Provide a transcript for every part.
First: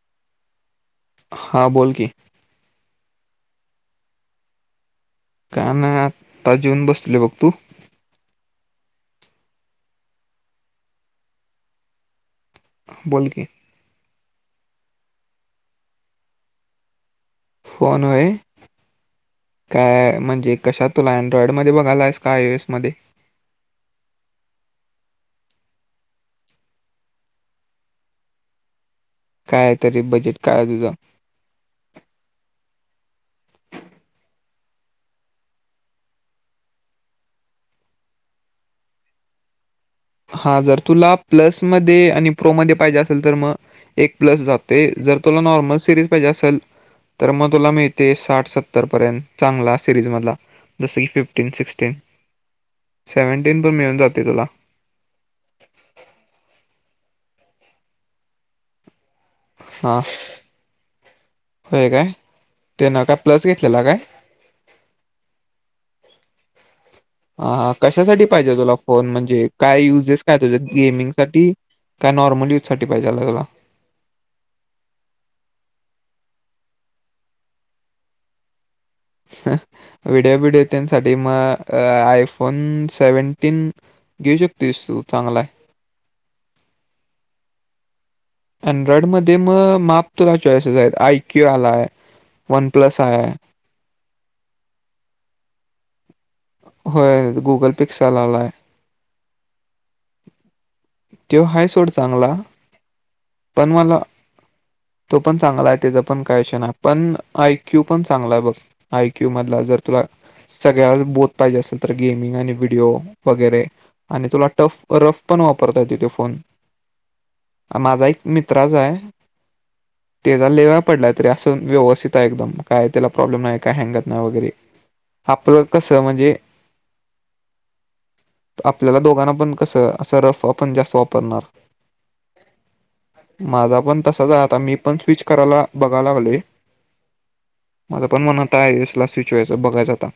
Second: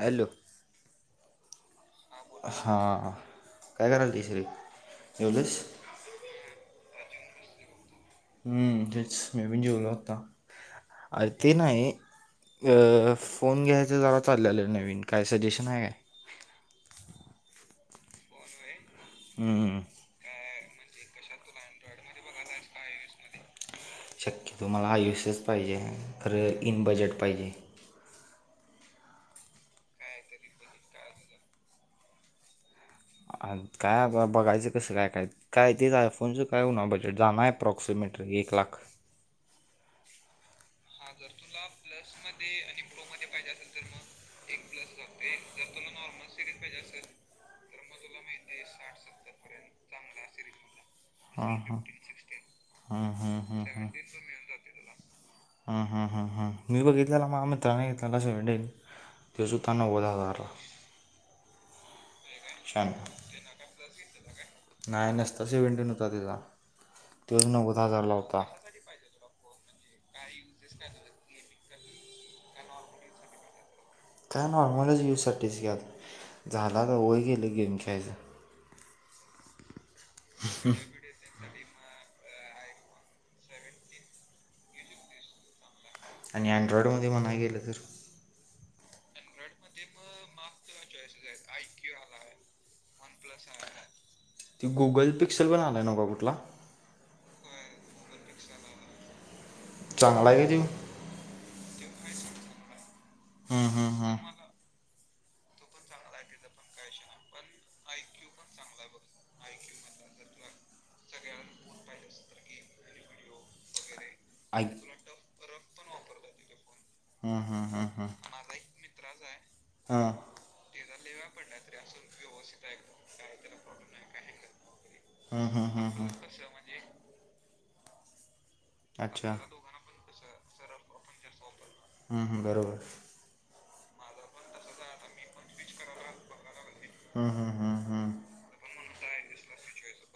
Hello. हां बोल की. हां काय कराल्तास रे? जेवलीस? काय नाय आत्ता जेऊन बसलोय बघ, तू? हम्म तेच मी पण जेवलो आत्ता, अरे ते नाही अ बोल की फोन घ्यायचं जरा चाललं नवीन काय सजेशन आहे काय? फोन होय? [unintelligible] काय म्हणजे कशात तुला अँड्रॉइड मध्ये बघालायस काय आयएसएस मध्ये? शक्यतो मला आईएसएस पाहिजे आहे खरं इन बजेट पाहिजे आहे. काय तरी बजेट काय आहे तुझा? काय आबा बघायचं कसं काय काय, काय तेच आयफोनचं काय होणार बजेट जाणार ॲप अप्रॉक्सिमेटरी एक लाख हां जर तुला प्लसमध्ये आणि प्रो मध्ये पाहिजे असेल तर मग एक प्लस जातयं. जर तुला नॉर्मल सिरीज पाहिजे असेल तर मग तुला मिळतंय साठ सत्तर पर्यंत. चांगला सिरीज मधला जस की फिफ्टीन हां हां सिक्सटीन हां हां सेव्हेंटिन हां पण मिळून जातंय तुला. हम्म हम्म हम्म हम्म मी बघितलेला माझ्या मित्रानं घेतलाला सेव्हेंटीन तोच होता हा नव्वद हजारला. होय काय? तेन शहाण्णव काय प्लस घेतलेला काय? नाही नुसता सेव्हेंटीन होता त्याचा. तोच हां नव्वद हजारला कशासाठी होता पाहिजे तुला? फोन म्हणजे काय युजेस काय तुझ? गेमिंग साठी काय नॉर्मल युजसाठी पाहिजे तुला? काय नॉर्मलच यूजसाठीच की आता, झालं आता वय गेलं गेम खेळायचा. व्हिडिओ बीडीओ तेन साठी मग आयफोन सेव्हन्टीन घेऊ शकतोस तू चांगला आहे. आणि अँड्रॉडमध्ये म्हणाय गेलं तर? अँड्रॉइड मध्ये मग माप तुला चॉइसेस आहेत आयक्यू आलाय वन प्लस आहे. ते गुगल पिक्सल पण आलाय नव्हे का कुठला? होय गुगल पिक्सेल आलाय. चांगला आहे का तो? त्यो हाय सोड चांगला. पण मला तो पण चांगला आहे त्याचा पण काय विषय नाही. पण आयक्यू पण चांगला आहे बघ, आयक्यू मधला जर तुला सगळ्यात बोथ पाहिजे असेल तर गेमिंग आणि व्हिडिओ वगैरे आणि तुला टफ ऐक रफ पण वापरता येतोय तो फोन, माझा ऐक माझा एक मित्राचं आहे हां त्याचा लेवा पडलाय तरी असं व्यवस्थित आहे एकदम काय त्याला प्रॉब्लेम नाही काय हँगत नाही वगैरे हम्म आपलं हम्म हम्म कसं म्हणजे हम्म आपल्याला दोघांना पण कसं असं रफ आपण जास्त वापरणार हम्म, हम, बरोबर. माझा पण तसाच आहे आता, मी पण स्विच करायला बघायला लागलोय. हम्म, हम्म, हम्म. माझं पण मनात आहे ईस्टला स्विच व्हायचं, बघायचं आता.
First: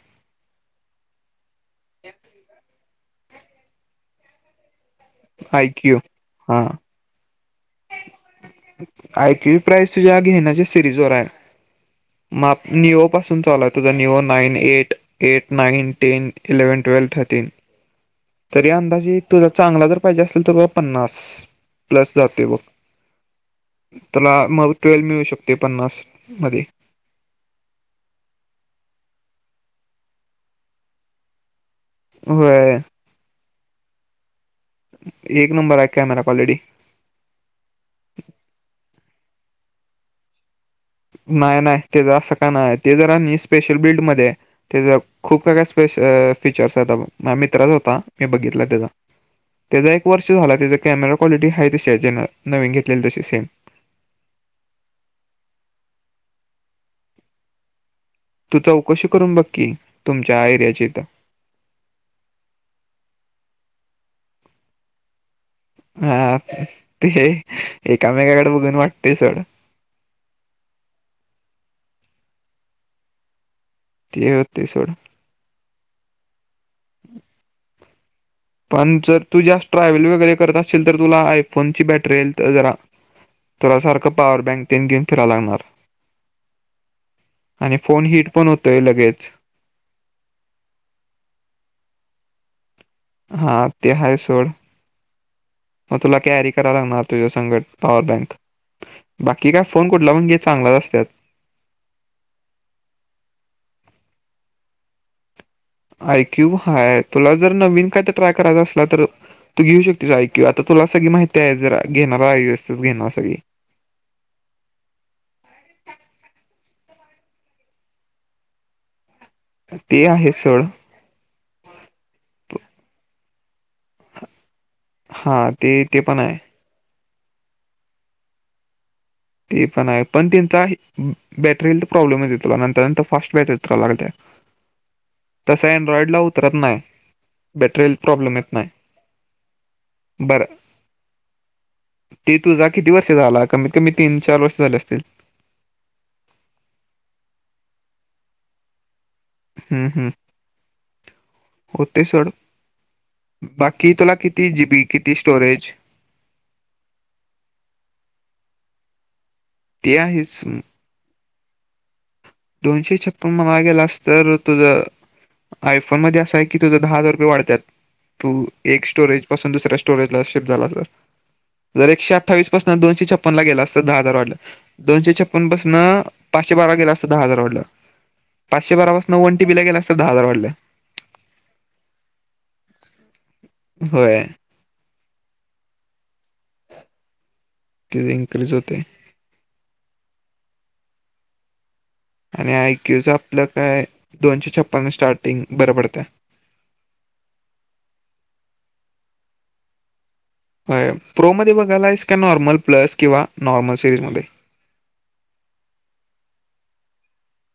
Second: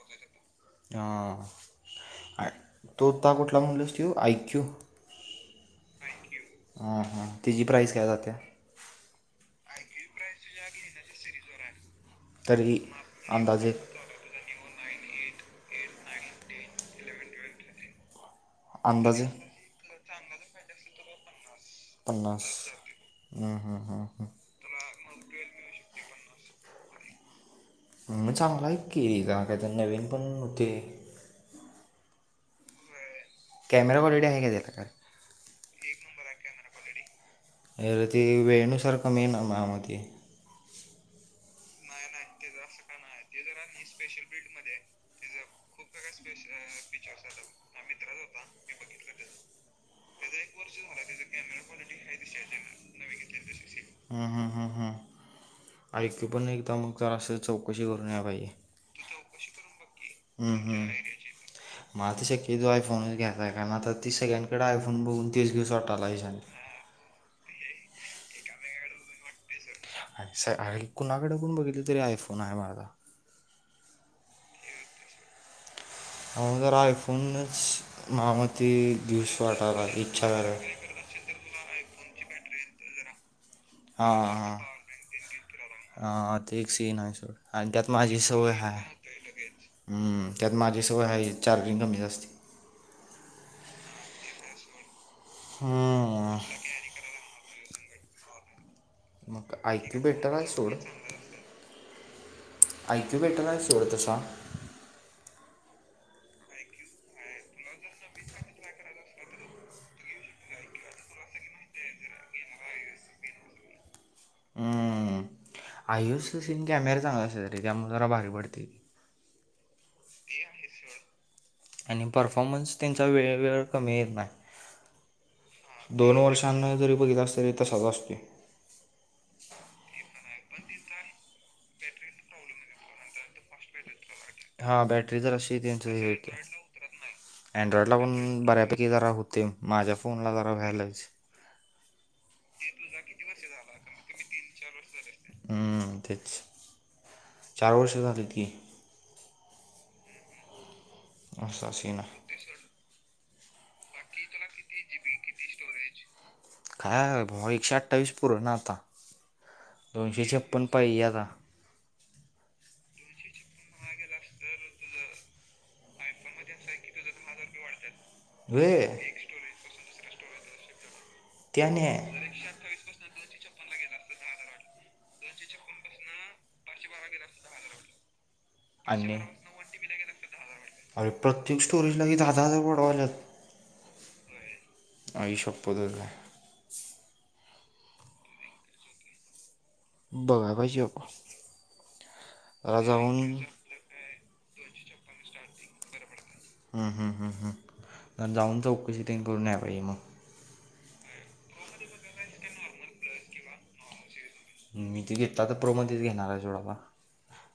हा. तु आता कुठला म्हणलास तू? आय क्यू आय क्यू हा. ह हां. तिची प्राईस काय जात्या? आय क्यू प्राईज तुझ्या घेण्याच्या सिरीज वर आहे. मा तरी निओ पासून चालूय अंदाजे तुझा, neo nine eight. Eighth, nine, ten, eleven, twelve thirty तरी अंदाजे तुझा चांगला जर पाहिजे असेल, तर बाबा पन्नास. प्लस पन्नास जाते बघ. हं हं [inaudible] ् हं त्याला मग ट्वेल् मिळू शकते पन्नासमध्ये. म चांगलय की. दादा ते नवीन पण होते. व्हयं. कॅमरा कॉलिटी आहे का त्याला? काय एक नंबर आहे कॅमेरा क्वालिटी. अरे ते वेळेनुसार कमी आहे ना मामा ते. नाय नाय. त्याचं असं काय नाय. ते जरा न स्पेशल बिल्ड मध्ये आहे त्याचा खूप काय काय स्पेश फीचर्स होता. म्या मित्रा चा होता, म्या बघितला त्याचा. असं काय. त्याचा एक वर्ष झाला, त्याचा कॅमेरा क्वालिटी हाय तशी आहे ज्यानं, नवीन घेतलेली तशी सेम. हा हा हा हा. ऐकू पण एकदा, मग जरा अस चौकशी करून याला पाहिजे. तू चौकशी करून बघ की, तुमच्या एरियाच्या इथं. मला ती शक्यतो आय फोनच घेनार आय, कारण आता ते सगळ्यांकडं आयफोन बघून त तेच घेस वाटतंय. हा. ठीके, एकामेकाकडे बघून वाटतय सोडं. आमचं कुणाकडे पण बघितली, तरी आयफोन आहे माझा. ते होते सोडं. [unintelligible] आयफोन न पण जर तू जास्त ट्रॅव्हल वगैरे करत असशील तर, तुला आयफोनची बॅटरीहेल्थ जरा तुला सारखा हां पावर हां बँक तेन घेऊन फिराय लागणार. हा, ते एक सीन आहे सोड, आणि त्यात फोन माझी हीट पण सवय होतोय हाय लगेच हम्म त्यात माझी सवय हाय, चार्जिंग कमीच असते. हा ते आहे सोड. [inaudible] मग तुला हम्म, कॅरी कराव लागणार तुझा संग. पॉवर बँक, बाकी मग काय आय फोन क्यू कुठला पन बेटर घे आहे सोड चांगलाच असत्यात. आय क्यू ले त्रास आहे हो तसा. आय क्यू हाय, तुला जर नवीन काय तर ट्राय करायचं असला तर तू घेऊ शकतेस आय क्यू. आता तुला सगळी माहिती आहे, जरा घेणार आयुसच घेणार सगळी अं, आयुषच सीन कॅमेरा चांगला असत्यात रे, त्यामुळे जरा भारी पडते. आहे ते सोड आहेच स़ोड. आणि परफॉर्मन्स त्यांचा, वेळ वेळ कमी येत नाही. हा ते ते दोन पण आहे वर्षांनं जरी बघितलास, तरी तसाच असतोय. ते पण आहे. पण त्यांचा आहे, बॅटरीला तर प्रॉब्लेमच येतोय, नंतर नंतर फास्ट बॅटरी ऊतराय लागल्या. हा बॅटरी जराशी त्यांच हे होते उतरत नाही [unintelligible] अँड्रॉइड बॅटरीला ला पण प्रॉब्लेम येत नाही बऱ्यापैकी जरा होतय, माझ्या फोनला जरा बरं व्हायलच ते तुझा किती वर्ष झाला, कमीत कमी तीन चार वर्ष झाले असतील. हम्म तेच, चार वर्ष झालीत की. हम्म हम्, असा सीन हुतय आहे. सोड. बाकी तुला किती जीबी, किती स्टोरेज, काय भावा एकशे अठ्ठावीस पुर ना आता, ते दोनशे आहेच छपन पाहिेजे आता. दोनशे छप्पन मनाय गेलास तर तुझंऽ. आयफोन मध्ये असं आहे की तुझं दहा हजार रुपये वाढत्यात, तू एक व्हय स्टोरेजऽ. पासून दूसर्या स्टोरेज ला शीफ्ट झालास तर, त्याने जरा एकशे आठाऽ. अठ्ठावीस पासून दोनशे छप्पनला गेलास तर दहा हजार वाढलं, दोनशे छप्पन पासनं पाचशे बारा गेला असताऽ. दहा हजार वाढलं, पाचशे बारा पासन आणि वन टी बीला गेला अस तर दहा हजार वाढलं. अरे प्रत्येक स्टोरेजला हे दहा हजार वाडवा ल्यात. होय, आई शपथ च काय. ते एन्करेज होतेय. बघाय पाहिजे बाबा. आणि जरा आयक्यूचं जाऊन आपलं काय, दोनशे छप्पन्न स्टार्टिंग बरं पडतंय. हम् हम् ह हम, जाऊन चौकशी तेन करून याय पाहिजे मग. वय, प्रो मध्ये बघायलायस का नॉर्मल प्लस किंवा नॉर्मल सिरीज मध्ये. मी, ते घेतला तर प्रोमध्येच घेणार आहे सोड बाबा.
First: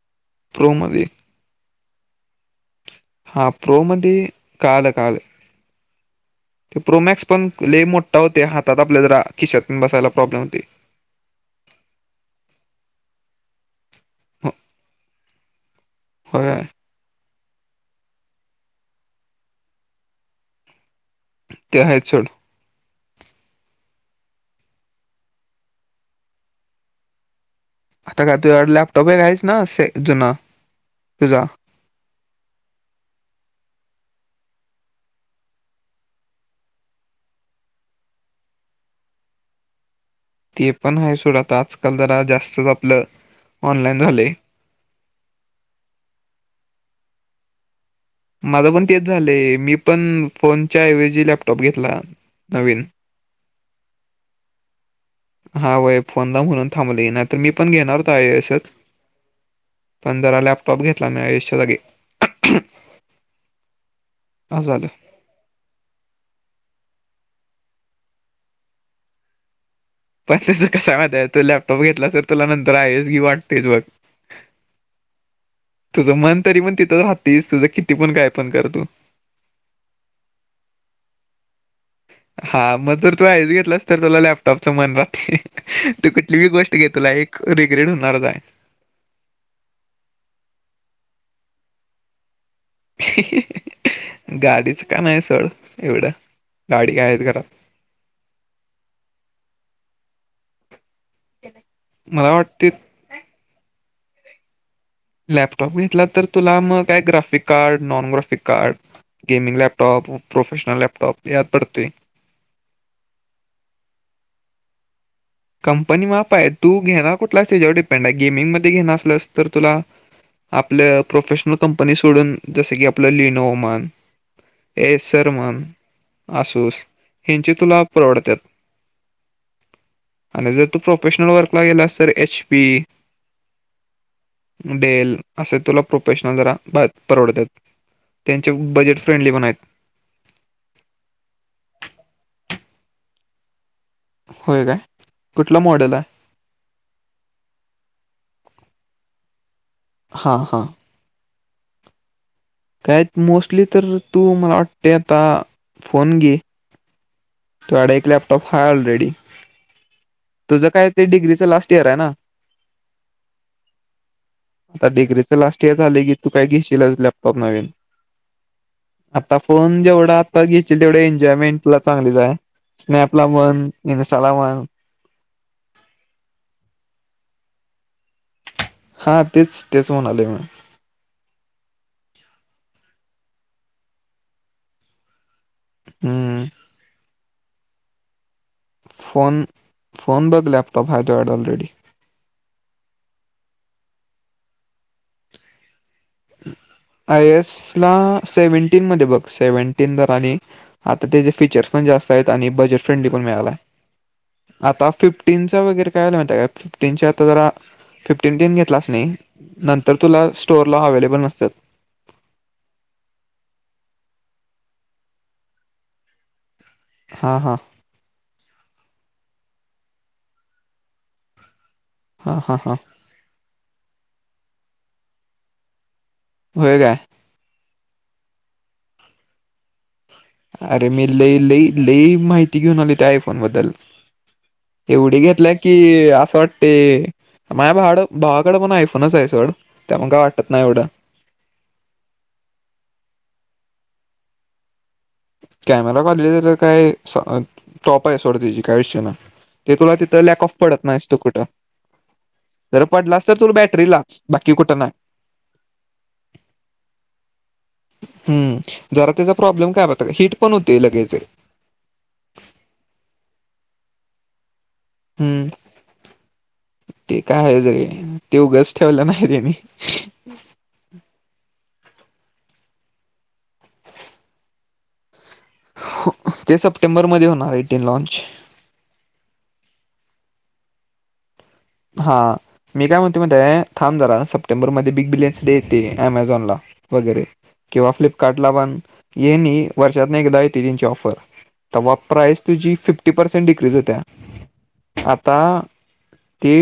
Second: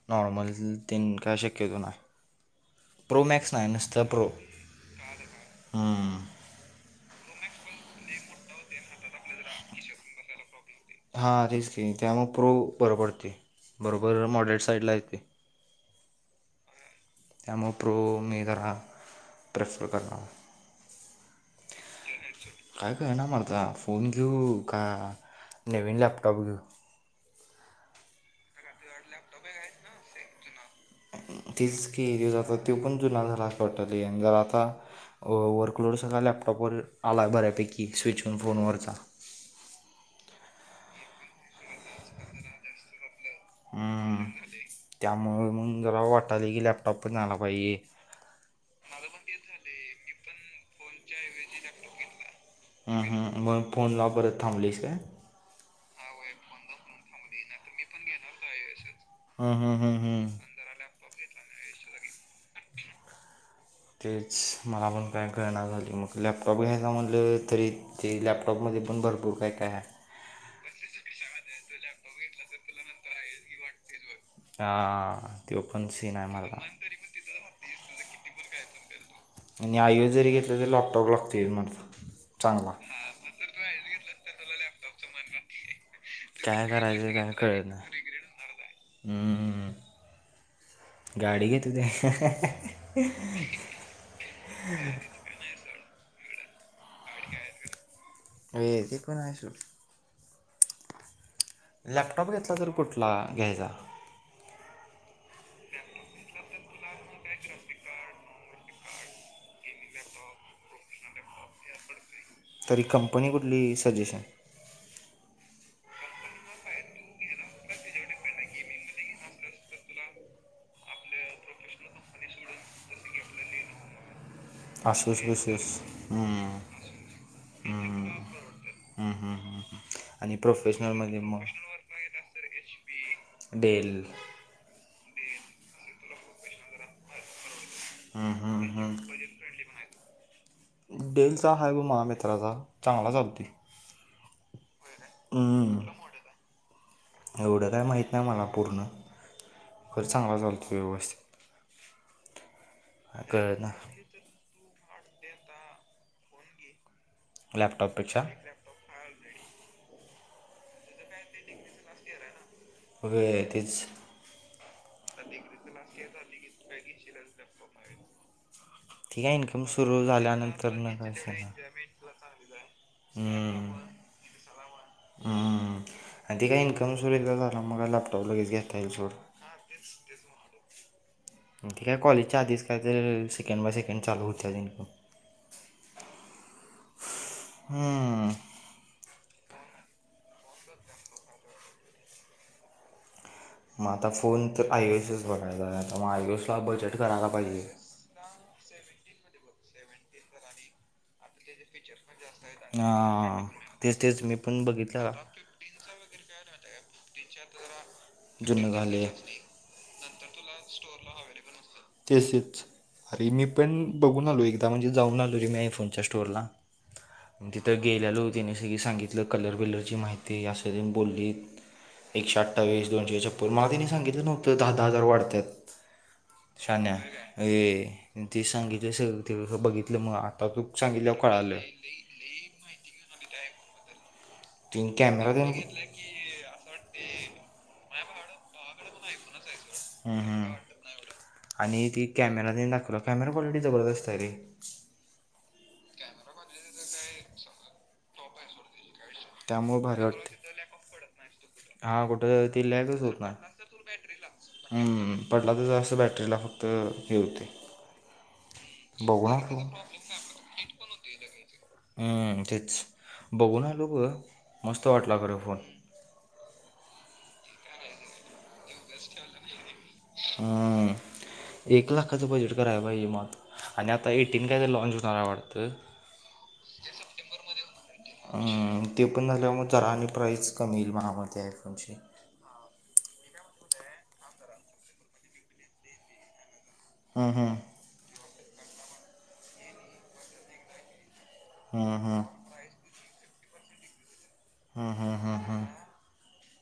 नॉर्मल प्रो मध्ये तन काय शक्यतो नाय, प्रो मॅक्स नाही नुसता प्रो. कालऽ. ते प्रोमॅक्स पण लय मोठा हुतय, हातात आपल्या जरा, खिशात बसायला प्रॉब्लेम हुतय. हां तेच कि,, त्यामुळ प्रो बरं पडतोय, बरोबर मॉडेल साईडला येतय. होय. त्यामुळ प्रो मी तररा प्रेफर करणार. ते आहे चड. काय कळना मरता फोन घेऊ का नवीन लॅपटॉप घेऊ. त्या ते. लॅपटॉप का आहेत तुझा ना ते. ी जात ति पण जुना झाला पडली आता. वर्कलोड सगळळा लॅपटॉपवर आला बऱ्यापैकी स्विच होन फोनवरचा. ते पण आहे सोडात आजकाल जरा जास्तच आपलं. ऑनलाईन हा, झालंय. त्यामुळे मग जरा वाटालय की लॅपटॉप पन झाला पाईजे. माझं पण तेच झालंय, मी पण फोनच्या ऐवजी लॅपटॉप घेतला, नवीन हां हां, मग फोन लाव परत, थांबलीस काय? हा, वय फोनला म्हणून थांबलोय नाहीतर मी पण घेणार हूतो आहे आसच. हम्म, हम्म, हम्म. पणधरा लॅपटॉप घेतला मी आयुषच्या जागे. तेच असं झालं. मला पण. काय कळना झाली मग लॅपटॉप घ्यायचं म्हटलं तरी ते लॅपटॉपमध्ये पण भरपूर काय काय. पण त्याच कसाय माहिय तू लॅपटॉप घेतला तर तुला नंतर आहेच घी वाटतेच बघ. हा त पण सीन आहे मला. तीस तुझं किती पण काय पण करतू. आणि आयो जरी घेतलं तरी लॉकटॉप लागतो य मारत. हा मग जर तू ऐज घेतलास तर तुला लॅपटॉपच मन राहते. तू कठलीही काय गोष्ट घेतला करायचं काय एक कळत रिग्रेट नाही होणारच आहे. गाडी घेतं ते [unintelligible] गाडीच का नाही सड एवढं गाडी काय आहेत घरात अ, ते पण आहे सोड रलॅपटॉप मला घेतला वाटते तर कुठ ला, घ्यायचा लॅपटॉप घेतला तर तुला मग काय graphic card, nongraphic card- gaming laptop professional laptop यात पडते. तरी कंपनी कुठली सजेश आहे कंपनी माफ आहे तू घेणार कुठलास त्याच्यावर डिपेंड, आहे गेमिंग, मध्ये घें असलस तर तुला आपल्य प्रोफेशनल कंपनी सोडून जस की आपलं लिनो ओमान ए आसूस सरमन बिसूस हम्म, आसूस हि. चे तुला परवडतात. हम्म, हम्- हम्- हम् आणि जर तू प्रोफेशनल म ए वर्कला गेलास तर एच पी डेल [unintelligible] डेल असे तुला प्रोफेशनल जरा परवडतात हा, त्यांचे हा, हां बजेट फ्रेंडली पण आहेत डेलचा हा ग महामित्राचा चांगला चालती. होय, काय कुठला हम्म, मॉडेल आहे [unintelligible] एवढं काय माहत नाही मला पूर्ण खरं चांगला. हां हां चालतो व्यवस्थित काय कळत मोस्टली ना तर तूआट आता फोन घे थडा एक लॅपटॉपपेक्षा लॅपटॉप हा ऑलरेडी- तुझं काय ते डिग्रीचं, लास्ट इयर आहे ना वगैरे तेच आता डिग्रीच लास्ट इयर झाले की तू काय घेशीलच लॅपटॉप नवीन- ती काय आता इन्कम फोन सुरू जेवढा आता झाल्यानंतर घेतील ना तेवढे काय सांगा एन्जॉयमेंटला चांगली आहे, स्नॅपला वन इनस्टा ला वन हम, आणि त काही इन्कम सरल का झालं मग लॅपटॉपला ईजी हे हा तेच, तेच म्हणाले मी [unintelligible] ठीक आहे कॉलेजच्या आधीच काय तर सेकंड, बाय सेकंड, चालू होत्या जक हम्म हम्म फोन फोन बघ लॅपटॉप हा तो ऑलरेडी मग आता फोन तर आयच बघायला आहे आता मग आयसला बजेट कराय पाहिजे. सेव्हन्टीन मध्ये बघ सेव्हन्टीन ज आणि आता त्याचे फीचर्स पण जास्त आहेत आणि बजेट फ्रेंडली पण हा मिळाला तेच तेच मी आहे पण आता बघितलं फिफ्टीन त काय फफ्टीन आता ज फिफ्टीन ट जुनं घेतलाच झाले नाही नंतर तुला स्टोरला अवेलेबल नसतात. तेसेच अरे मी पण बघून आलो एकदा म्हणजे जाऊन आलो रे मी फोनच्या स्टोअरला, हां म हां तिथं गेलेलो त्याने सगळी सांगितलं कलर बीलरची माहिती आस बोलली हां एकशे हां हां अठ्ठावीस दोनशेछप्पन मग, तिने सांगितलं नव्हतं दहा, दहा, हजार वाढतात. होय छान काय आहे अ, ते सांगितलं सगळं बघितलं मग आ अरे मी लई लई लई माहिती घेऊन आली त्या आयफोन बद्दल तीन एवढी कॅमेरा घेतल्या की असं वाटते माझ्याड भावाकडे पण आयफोनच आहे सोड त्या पग काय वाटत नाही एवढं, आणि ती कॅमेराने दाखवला कॅमेरा, क्वालिटी जबरदस् आहे रे कॅमेरा वाले तर काय टॉप आहे सोडं त्याची काय विषय नाही ते त्यामुळे तुला भारी तिथं वाटते लॅक ऑफ पडत नाहीस तो कुठं, हा कुठं ते जर लॅगच होत पडलास नाही तर तुला बॅटरी लाच बाकी कुठं नाही. हम्म पडला तर असं बॅटरीला फक्त हे होते हम्म जरा बघून त्याचा आलो प्रॉब्लेम काय होता हिट पण होते लगेचे तेच बघूून आलो ग मस्त वाटला खरं हम्म फोन ते काय आहे ज रे ते उगंच ठेवलं नाही त्यांनी हम्म एक लाखाचं बजेट कराय पाहिज मात आणि आता एटीन काय ते लॉनच होणार [inaudible] ते सप्टेंबरमध्ये होणार एटीन लॉनच हम्म, ते पण झाल्या मग जरा आणि प्राईस कमी येईल मला म ते आयफोन ची हा मी काय म्हणते मध्ये थांब जरा सप्टेंबर मध्ये बिग बिलियन्स डे येते अमेझॉनला वगैरे हम्म हम्म किंवा फ्लिपकार्ट ला पण हे नाही वर्षातने एकदा येते जंची [unintelligible] ऑफर तेव्हा हम्म हम्म प्राइस तुझी फिफ्टी पर्सेंट डिक्रीज होत्या हा हा आता ते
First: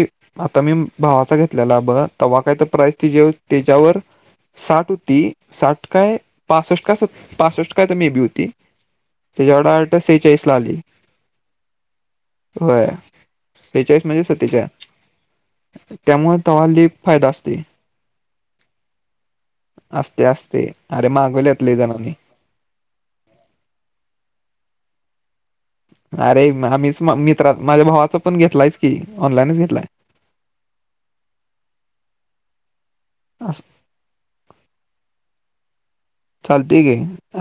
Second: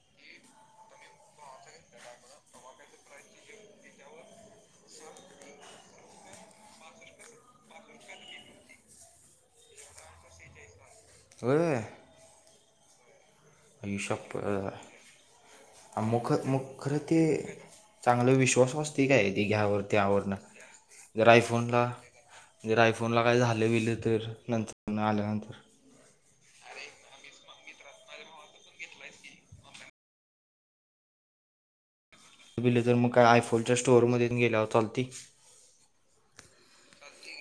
आता मी भावाचा घेतलेला ब तवा काय तर प्राईस त जे त्याच्यावर साठ होती साठ काय पासष्ट काय पासष्ट काय तर मे बी होती त्याच्या वडे [unintelligible] आठ सेचाळीस ला आली हो होय आई बेचाळीस म्हणजे सतीच्या शप्पथ मुख त्यामुळे मुख त्हाली खरं [unintelligible] ते फायदा असते. चांगलं विश्वास वा असते काय ती घ्यावरती असते आवडणं असते अरे जर मागवल्यात लई आयफोनला जणांनी म्हे आयफोनला काही झाले गेले तर नंतर आल्यानंतर अरे आम्हीच मित्र माझ्या भावाच पण घेतलायच की ऑनलाईनच घेतलाय. तुमले जर मग काय अस आयफोनच्या स्टोअर मधून गेला होताल ती चालते घे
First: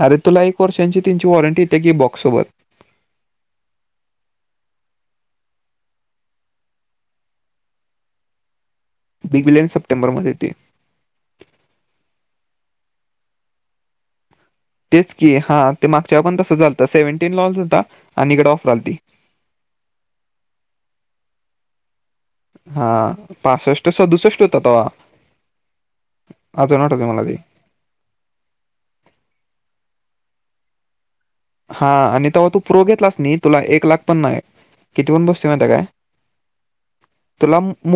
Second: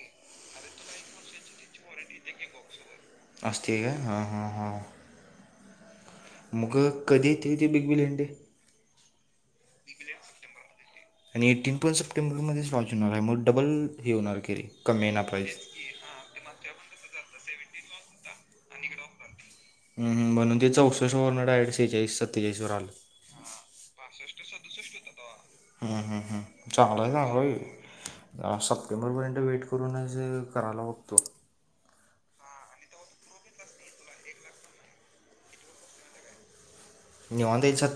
अरे तुला एक वर्षांची त्यांची वॉरंटी येते की बॉक्सोबत असते आहे का हां हां हां मगं कधी येते हो त ते बिग बिले बिग बिनस [unintelligible] वीले सप्टेंर [unintelligible] आणि टिन्पल सप्टेंबरमध्येच लाँच होणार आहे म डबल ही होणार केली तेच की हा ते मागच्या पण तसं झालतं सेव्हन्टीन लाँच होता. आणि इकडे ऑफर आलती ह ह म्हणून ते चौसष्ठ वरून डायरेक्ट शेहचाळीस हा पासष्ट सदुसष्ट होता तेव्हा हम्म हम हम मला ते [unintelligible] सप्टेंबरपर्यंत वेट करूनच करायला बघतो. हा आणि तेव्हा तू प्रो घेतलास नाही तुला एक लाख पण नाही किती पण बसू माहत काय निीवांद तुला [unintelligible]